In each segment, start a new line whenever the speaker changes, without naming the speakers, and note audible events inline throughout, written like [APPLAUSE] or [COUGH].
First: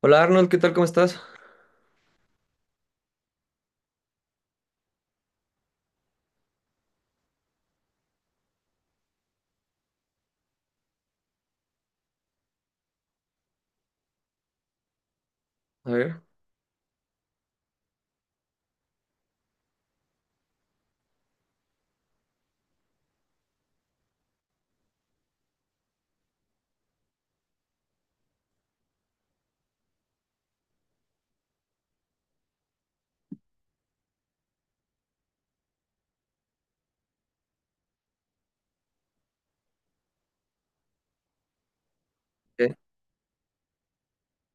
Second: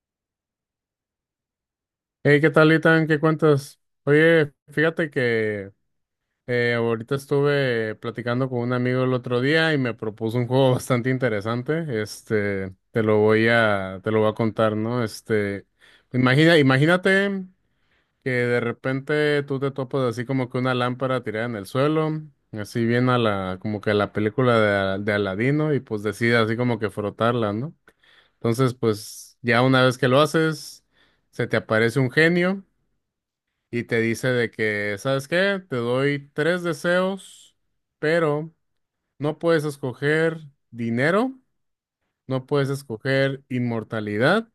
Hola Arnold, ¿qué tal? ¿Cómo estás?
Hey, ¿qué tal, Itan? ¿Qué cuentas? Oye, fíjate que ahorita estuve platicando con un amigo el otro día y me propuso un juego bastante interesante. Este, te lo voy a contar, ¿no? Este,
A ver,
imagínate que de repente tú te topas así como que una lámpara tirada en el suelo, así bien a la, como que a la película de, de Aladino y pues decides así como que frotarla, ¿no? Entonces, pues ya una vez que lo haces, se te aparece un genio y te dice de que, ¿sabes qué? Te doy tres deseos, pero no puedes escoger dinero, no puedes
¿qué?
escoger inmortalidad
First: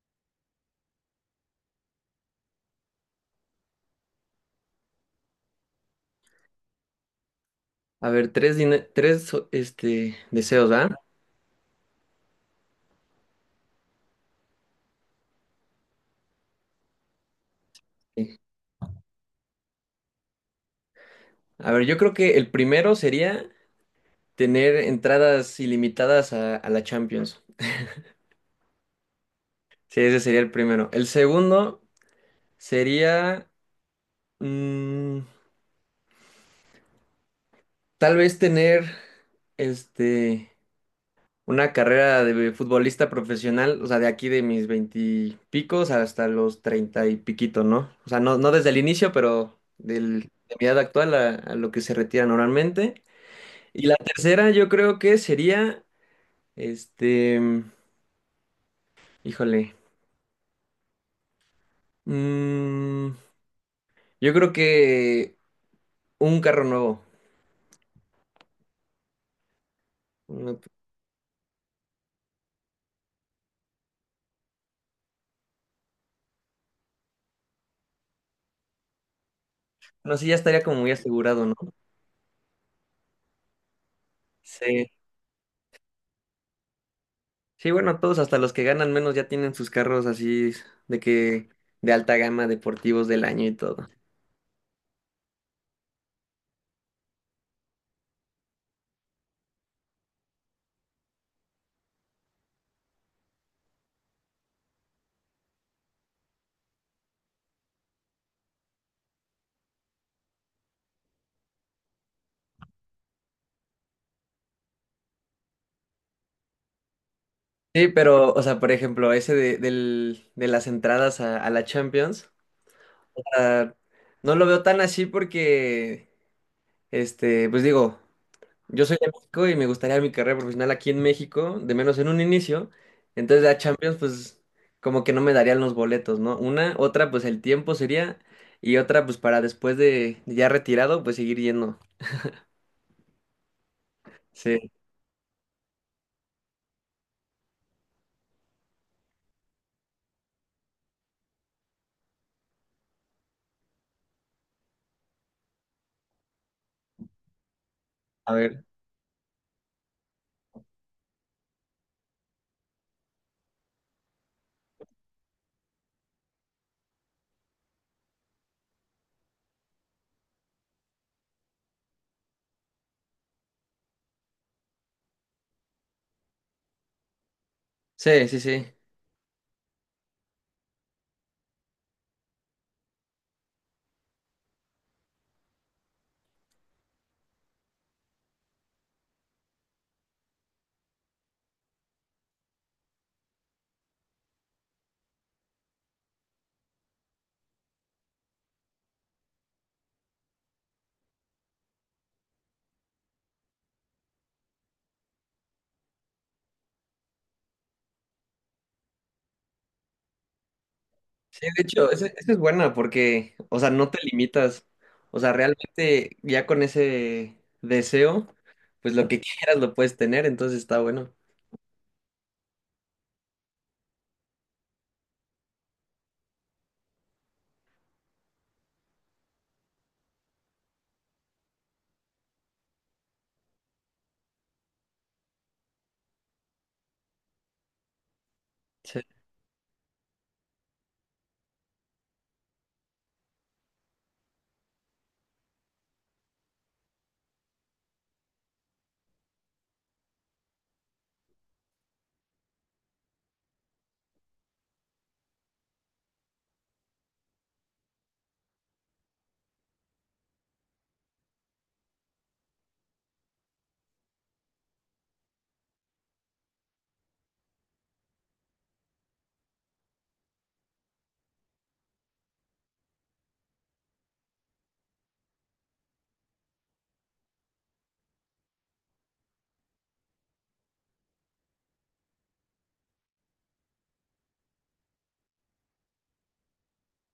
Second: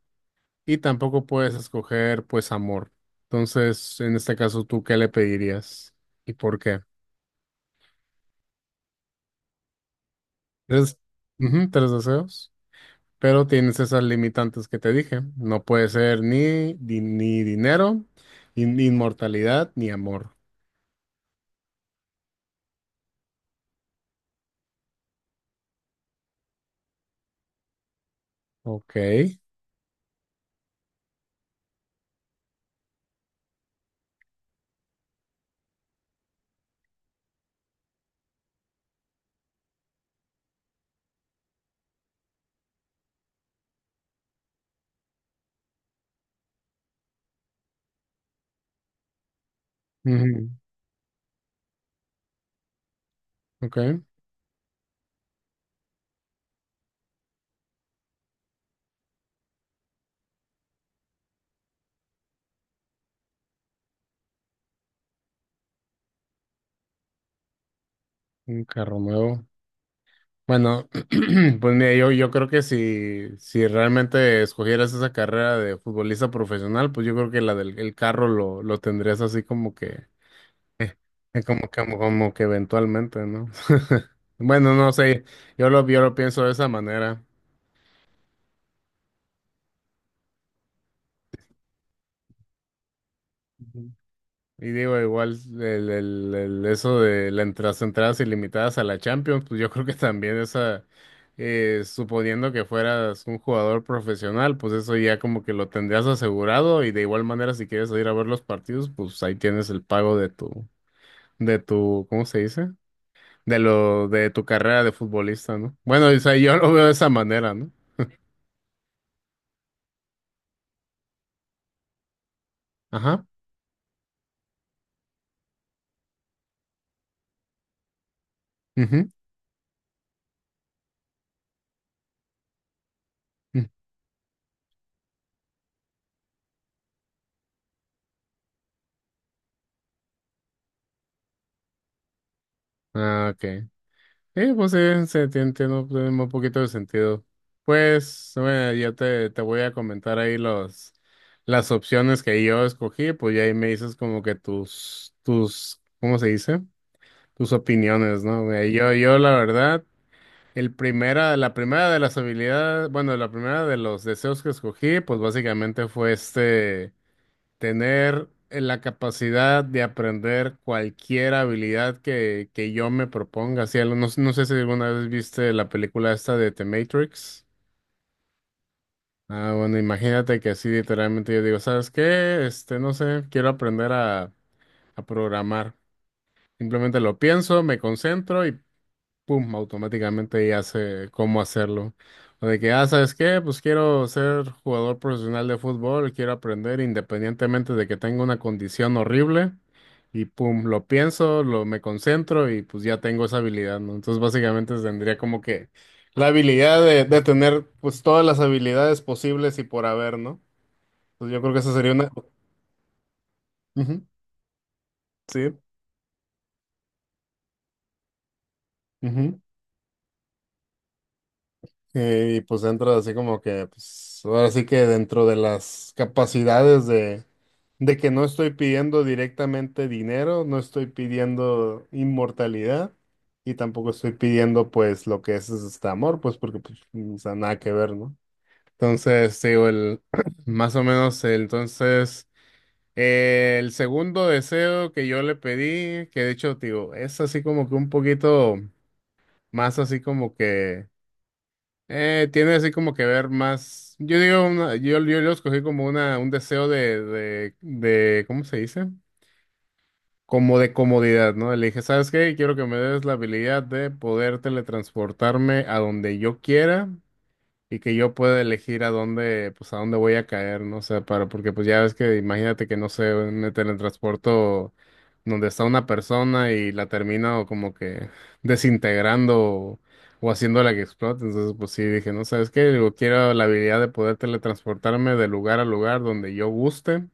y tampoco puedes escoger, pues, amor. Entonces, en este caso, ¿tú qué le pedirías y por qué?
A ver, tres, deseos, ¿ah?
Tres, ujú, tres deseos, pero tienes esas limitantes que te dije. No puede ser ni dinero,
Sí.
ni inmortalidad, ni amor.
A ver, yo creo que el primero sería tener entradas ilimitadas a la Champions.
Ok.
Sí, ese sería el primero. El segundo sería mm, tal vez tener este Una carrera de futbolista profesional, o sea, de aquí de mis veintipicos hasta los treinta y piquito, ¿no? O sea, no, no desde el inicio, pero del,
Ujú,
de mi edad actual a lo que se retira normalmente.
Ok.
Y la tercera yo creo que sería, este, híjole, mm, yo creo que un carro nuevo.
Un carro nuevo.
No,
Bueno, [CLEARS THROAT] pues mira, yo creo que si realmente escogieras esa carrera de futbolista profesional, pues yo creo que la del el carro lo tendrías así como que,
no sé, ya estaría como muy asegurado, ¿no?
como que eventualmente, ¿no? [LAUGHS] Bueno,
Sí.
no sé, yo lo pienso de esa manera.
Sí, bueno, todos, hasta los que ganan menos ya tienen sus carros así de que de alta gama, deportivos del año y todo.
Y digo, igual eso de las entradas ilimitadas a la Champions, pues yo [LAUGHS] creo que también esa, suponiendo que fueras un jugador profesional, pues eso ya como que lo tendrías asegurado y de igual manera si quieres ir a ver los partidos, pues ahí tienes el pago de tu, ¿cómo se dice? De lo, de tu carrera de futbolista, ¿no? Bueno, o sea, yo lo veo de esa manera, ¿no?
Sí, pero, o sea, por ejemplo, ese de las entradas a la Champions,
Ajá.
ah, no lo veo tan así porque, pues digo, yo soy de
Ujú,
México y me gustaría mi carrera profesional aquí en México, de menos en un inicio, entonces la
mm,
Champions, pues, como que no me darían los boletos, ¿no? Una, otra, pues el tiempo sería, y otra, pues para después de ya retirado, pues seguir yendo.
ah, ok. Sí,
Sí,
pues sí, tiene un poquito de sentido. Pues, bueno, te voy a comentar ahí los, las opciones que yo escogí, pues ya ahí me dices como que tus, ¿cómo se dice? Tus opiniones,
a
¿no?
ver.
Yo la verdad, la primera de las habilidades, bueno, la primera de los deseos que escogí, pues básicamente fue este tener la capacidad de aprender cualquier habilidad que yo me proponga. Sí, no, no sé si alguna vez viste la película esta de The Matrix.
Sí, sí, sí.
Ah, bueno, imagínate que así literalmente yo digo, ¿sabes qué? Este, no sé, quiero aprender a programar. Simplemente lo pienso, me concentro y pum, automáticamente ya sé cómo hacerlo. O de que, ah, ¿sabes qué? Pues quiero ser jugador profesional de fútbol, quiero aprender independientemente de que tenga una condición horrible. Y pum, lo pienso, lo me concentro y pues ya tengo esa habilidad, ¿no? Entonces básicamente tendría como que la habilidad de tener pues todas las habilidades posibles y por haber, ¿no? Entonces yo
Sí,
creo que
de
esa
hecho,
sería
esa
una...
esa es buena porque, o sea, no te
Ujú,
limitas. O sea,
sí.
realmente ya con ese deseo, pues lo que
Ujú.
quieras lo puedes tener, entonces está bueno.
Y pues entra así como que, pues ahora sí que dentro de las capacidades de que no estoy pidiendo directamente dinero, no estoy pidiendo inmortalidad y tampoco estoy pidiendo pues lo que es este amor, pues porque pues, o sea, nada que ver, ¿no?
Sí,
Entonces, te digo, el, [CLEARS THROAT] más o menos, el segundo deseo que yo le pedí, que de hecho, te digo, es así como que un poquito más así como que, tiene así como que ver más, yo digo, yo lo escogí como un deseo de, ¿cómo se dice? Como de comodidad, ¿no? Le dije, ¿sabes qué? Quiero que me des la habilidad de poder teletransportarme a donde yo quiera y que yo pueda elegir a dónde, pues a dónde voy a caer, ¿no? O sea, para, porque pues ya ves que imagínate que no sé, me teletransporto donde está una persona y la termino como que desintegrando o haciéndola que explote. Entonces, pues sí, dije, ¿no? ¿Sabes qué? Digo, quiero la habilidad de poder teletransportarme de lugar a lugar donde yo guste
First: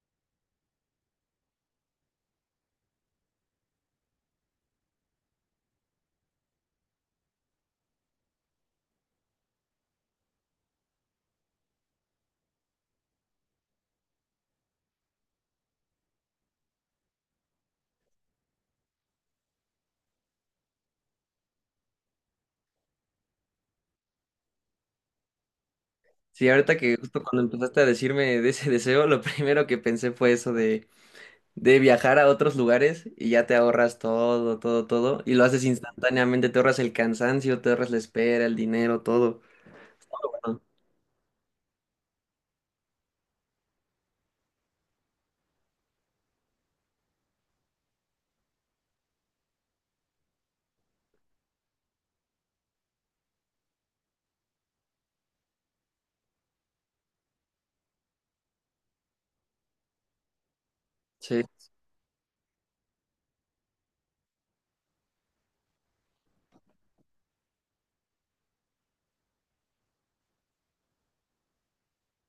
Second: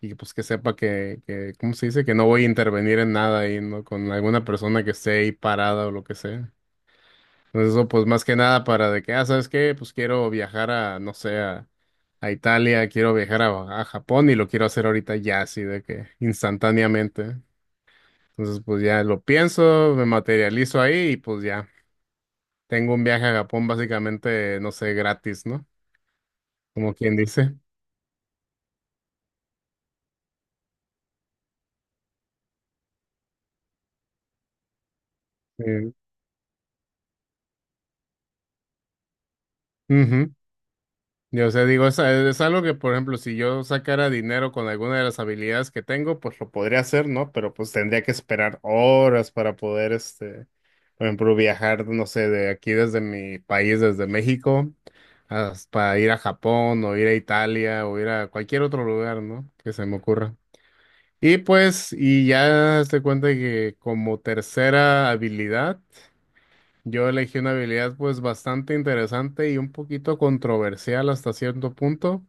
y pues que sepa que, ¿cómo se dice? Que no voy a intervenir en nada ahí, ¿no? Con alguna persona que esté ahí parada o lo que sea. Entonces eso pues más que nada para de que, ah, ¿sabes qué? Pues quiero viajar a, no sé, a Italia, quiero viajar a Japón y lo quiero hacer ahorita ya, así de que instantáneamente. Entonces pues ya lo pienso, me materializo ahí y pues ya tengo un viaje a Japón básicamente, no sé, gratis, ¿no?
sí, ahorita
Como
que
quien
justo cuando
dice.
empezaste a decirme de ese [LAUGHS] deseo, lo primero que pensé fue eso de viajar a otros lugares y ya te ahorras todo, todo, todo, y lo haces
Eh,
instantáneamente, te ahorras el cansancio, te ahorras la espera, el dinero, todo.
ujú.
Bueno,
Yo, sé, digo, es algo que, por ejemplo, si yo sacara dinero con alguna de las habilidades que tengo, pues lo podría hacer, ¿no? Pero pues tendría que esperar horas para poder, este, por ejemplo, viajar, no sé, de aquí desde mi país, desde México, para ir a Japón o ir a Italia o ir a cualquier otro lugar, ¿no? Que se me ocurra. Y
sí,
pues, y ya te cuenta que como tercera habilidad, yo elegí una habilidad pues bastante interesante y un poquito controversial hasta cierto punto,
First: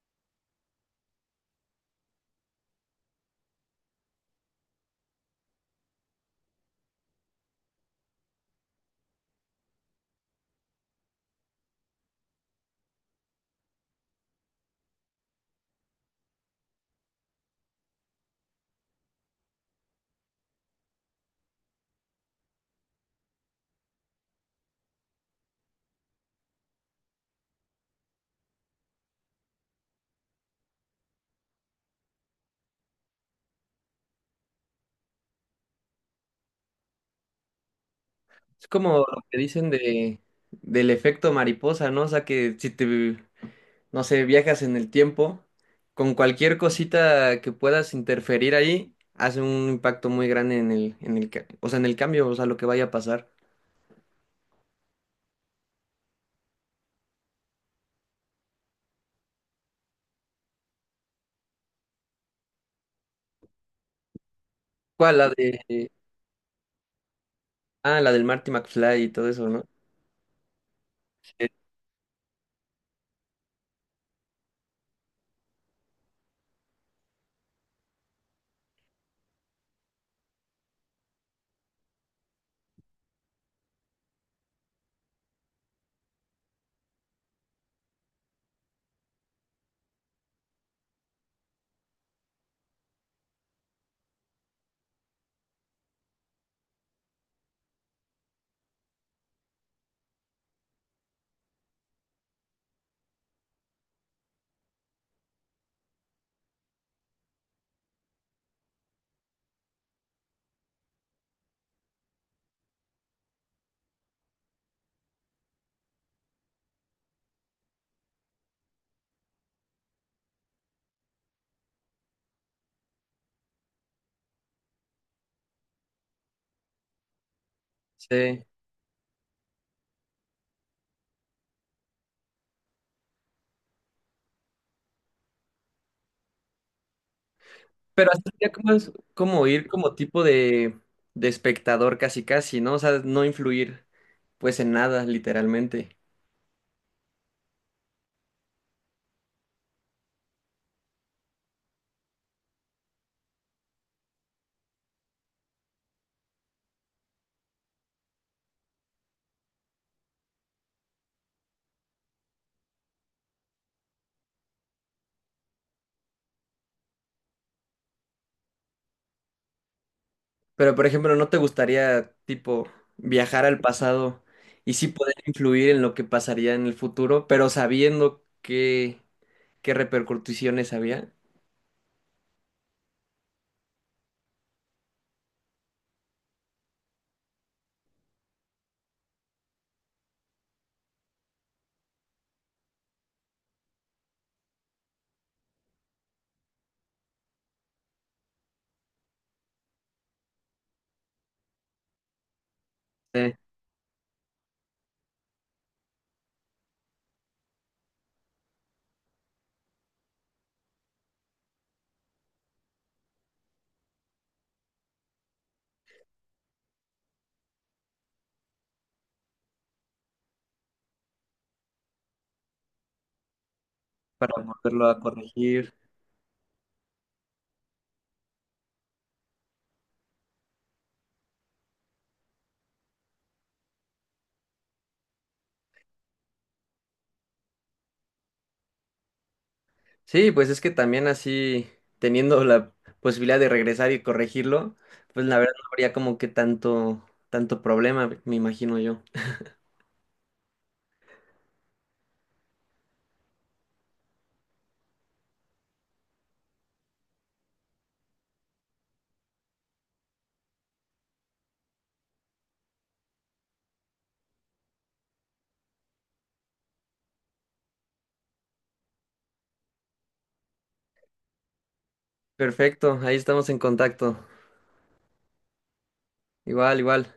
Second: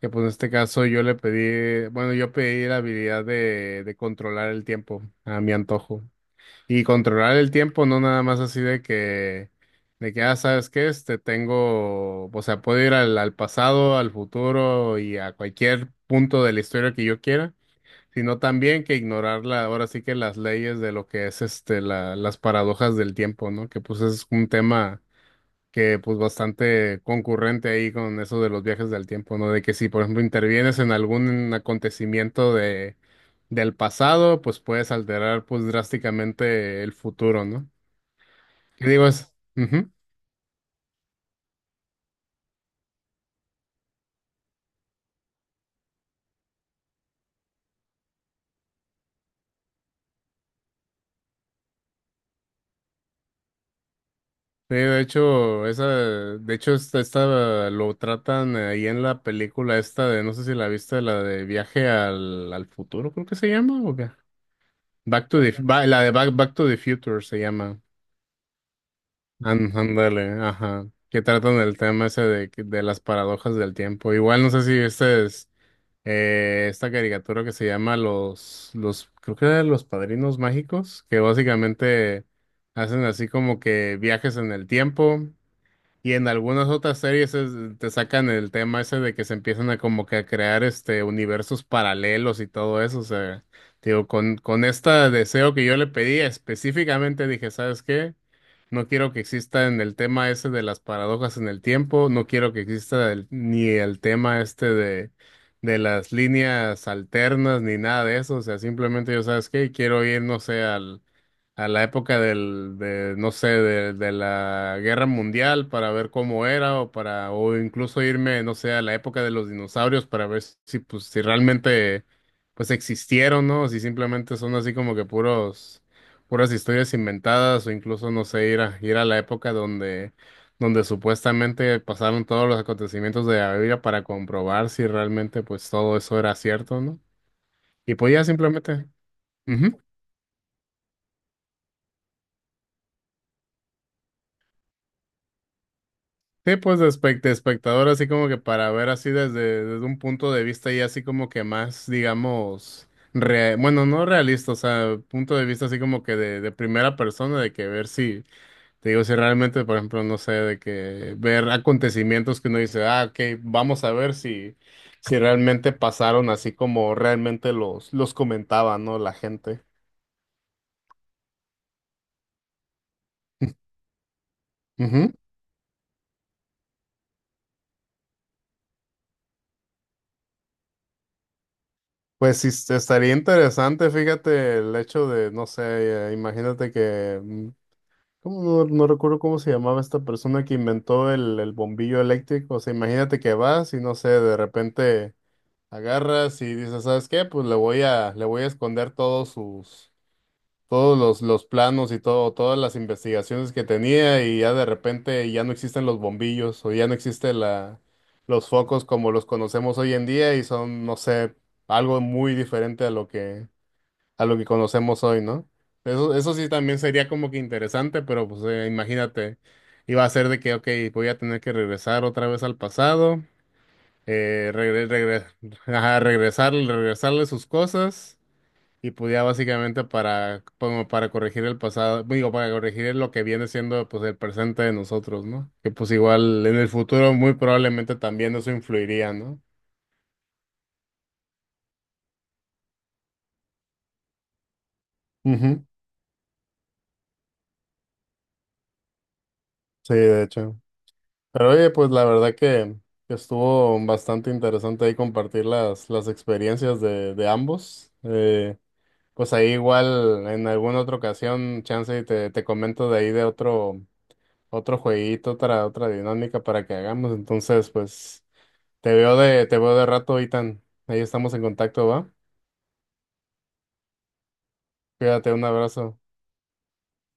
que pues en este caso yo le pedí, bueno, yo pedí la habilidad de controlar el tiempo a mi antojo. Y controlar el tiempo no nada más así de que, ah, ¿sabes qué? Este, tengo, o sea, puedo ir al pasado, al futuro y a cualquier punto de la historia que yo quiera sino también que ignorar la, ahora sí que las leyes de lo que es este las paradojas del tiempo, ¿no? Que pues es un tema que pues bastante concurrente ahí con eso de los viajes del tiempo, ¿no? De que si por ejemplo intervienes en algún acontecimiento de del pasado, pues puedes alterar pues drásticamente el futuro, ¿no?
es
¿Qué
como
digo
lo
es?
que dicen del efecto mariposa, ¿no? O sea, que si te no sé, viajas en el tiempo, con cualquier cosita que puedas interferir ahí, hace un impacto muy grande o sea, en el cambio, o sea, lo que vaya a pasar.
Sí, de hecho, esa, de hecho, esta lo tratan ahí en la película esta de, no sé si la viste, la de Viaje al futuro, creo que se llama, ¿o qué?
¿Cuál?
Back
La
to the,
de,
ba- la de Back, Back to the Future se llama.
ah, la del Marty McFly y todo eso, ¿no?
Ándale, ajá. Que
Sí.
tratan el tema ese de las paradojas del tiempo. Igual no sé si este es esta caricatura que se llama los, creo que era Los Padrinos Mágicos, que básicamente hacen así como que viajes en el tiempo. Y en algunas otras series te sacan el tema ese de que se empiezan a como que a crear este universos paralelos y todo eso. O sea, digo, con este deseo que yo le pedí específicamente dije, ¿sabes qué? No quiero que exista en el tema ese de las paradojas en el tiempo, no quiero que exista ni el tema este de las líneas alternas, ni nada de eso. O sea, simplemente yo, ¿sabes qué? Quiero ir, no sé, a la época de, no sé, de la guerra mundial para ver cómo era o para, o incluso irme, no sé, a la época de los dinosaurios para ver si, pues, si realmente, pues, existieron, ¿no? Si simplemente son así como que puras historias inventadas o incluso, no
Sí.
sé, ir a la época donde, donde supuestamente pasaron todos los acontecimientos de la Biblia para comprobar si realmente, pues, todo eso era cierto, ¿no? Y
Pero
pues ya
hasta sería como,
simplemente.
es- como ir
Ujú.
como tipo de espectador casi casi, ¿no? O sea, no influir pues en nada, literalmente.
Sí, pues de, de espectador, así como que para ver así desde, desde un punto de vista y así como que más, digamos, bueno, no realista, o sea, punto de vista así como que de primera persona, de que ver si, te digo, si realmente, por ejemplo, no sé, de que ver acontecimientos que uno dice, ah, ok, vamos a ver si, si realmente pasaron así como realmente los comentaba, ¿no? La gente.
Pero, por ejemplo, ¿no te gustaría, tipo, viajar al pasado y sí
Ujú.
poder influir en lo que pasaría en el futuro, pero sabiendo qué repercusiones había?
Pues sí, estaría interesante, fíjate, el hecho de, no sé, imagínate que mm, ¿Cómo no recuerdo cómo se llamaba esta persona que inventó el bombillo eléctrico? O sea, imagínate que vas y no sé, de repente agarras y dices, ¿sabes qué? Pues le voy a esconder todos sus, todos los planos y todo, todas las
Sí,
investigaciones que tenía y ya de repente ya no existen los bombillos o ya no existe la, los focos como los conocemos hoy en día y son, no sé, algo muy diferente a lo que conocemos hoy, ¿no? Eso sí también sería como que interesante, pero pues imagínate, iba a ser de que, ok, voy a tener que regresar otra vez al pasado,
para
eh,
volverlo
regre-
a
regre-
corregir.
ajá, regresarle sus cosas y pues ya básicamente para, como para corregir el pasado, digo, para corregir lo que viene siendo pues el presente de nosotros, ¿no? Que pues igual en el futuro muy probablemente también eso influiría, ¿no?
Sí, pues es que también así, teniendo la posibilidad de regresar y corregirlo, pues la verdad
Ujú.
no habría como que tanto, tanto problema, me imagino yo.
Sí, de hecho. Pero oye, pues la verdad que estuvo bastante interesante ahí compartir las experiencias de ambos. Pues ahí igual en alguna otra ocasión, chance y te comento de ahí de otro, otro jueguito, otra, otra dinámica para que hagamos. Entonces, pues te veo de rato, Itan. Ahí estamos en contacto, ¿va?
Perfecto, ahí estamos en contacto.
Cuídate, un abrazo.
Igual, igual.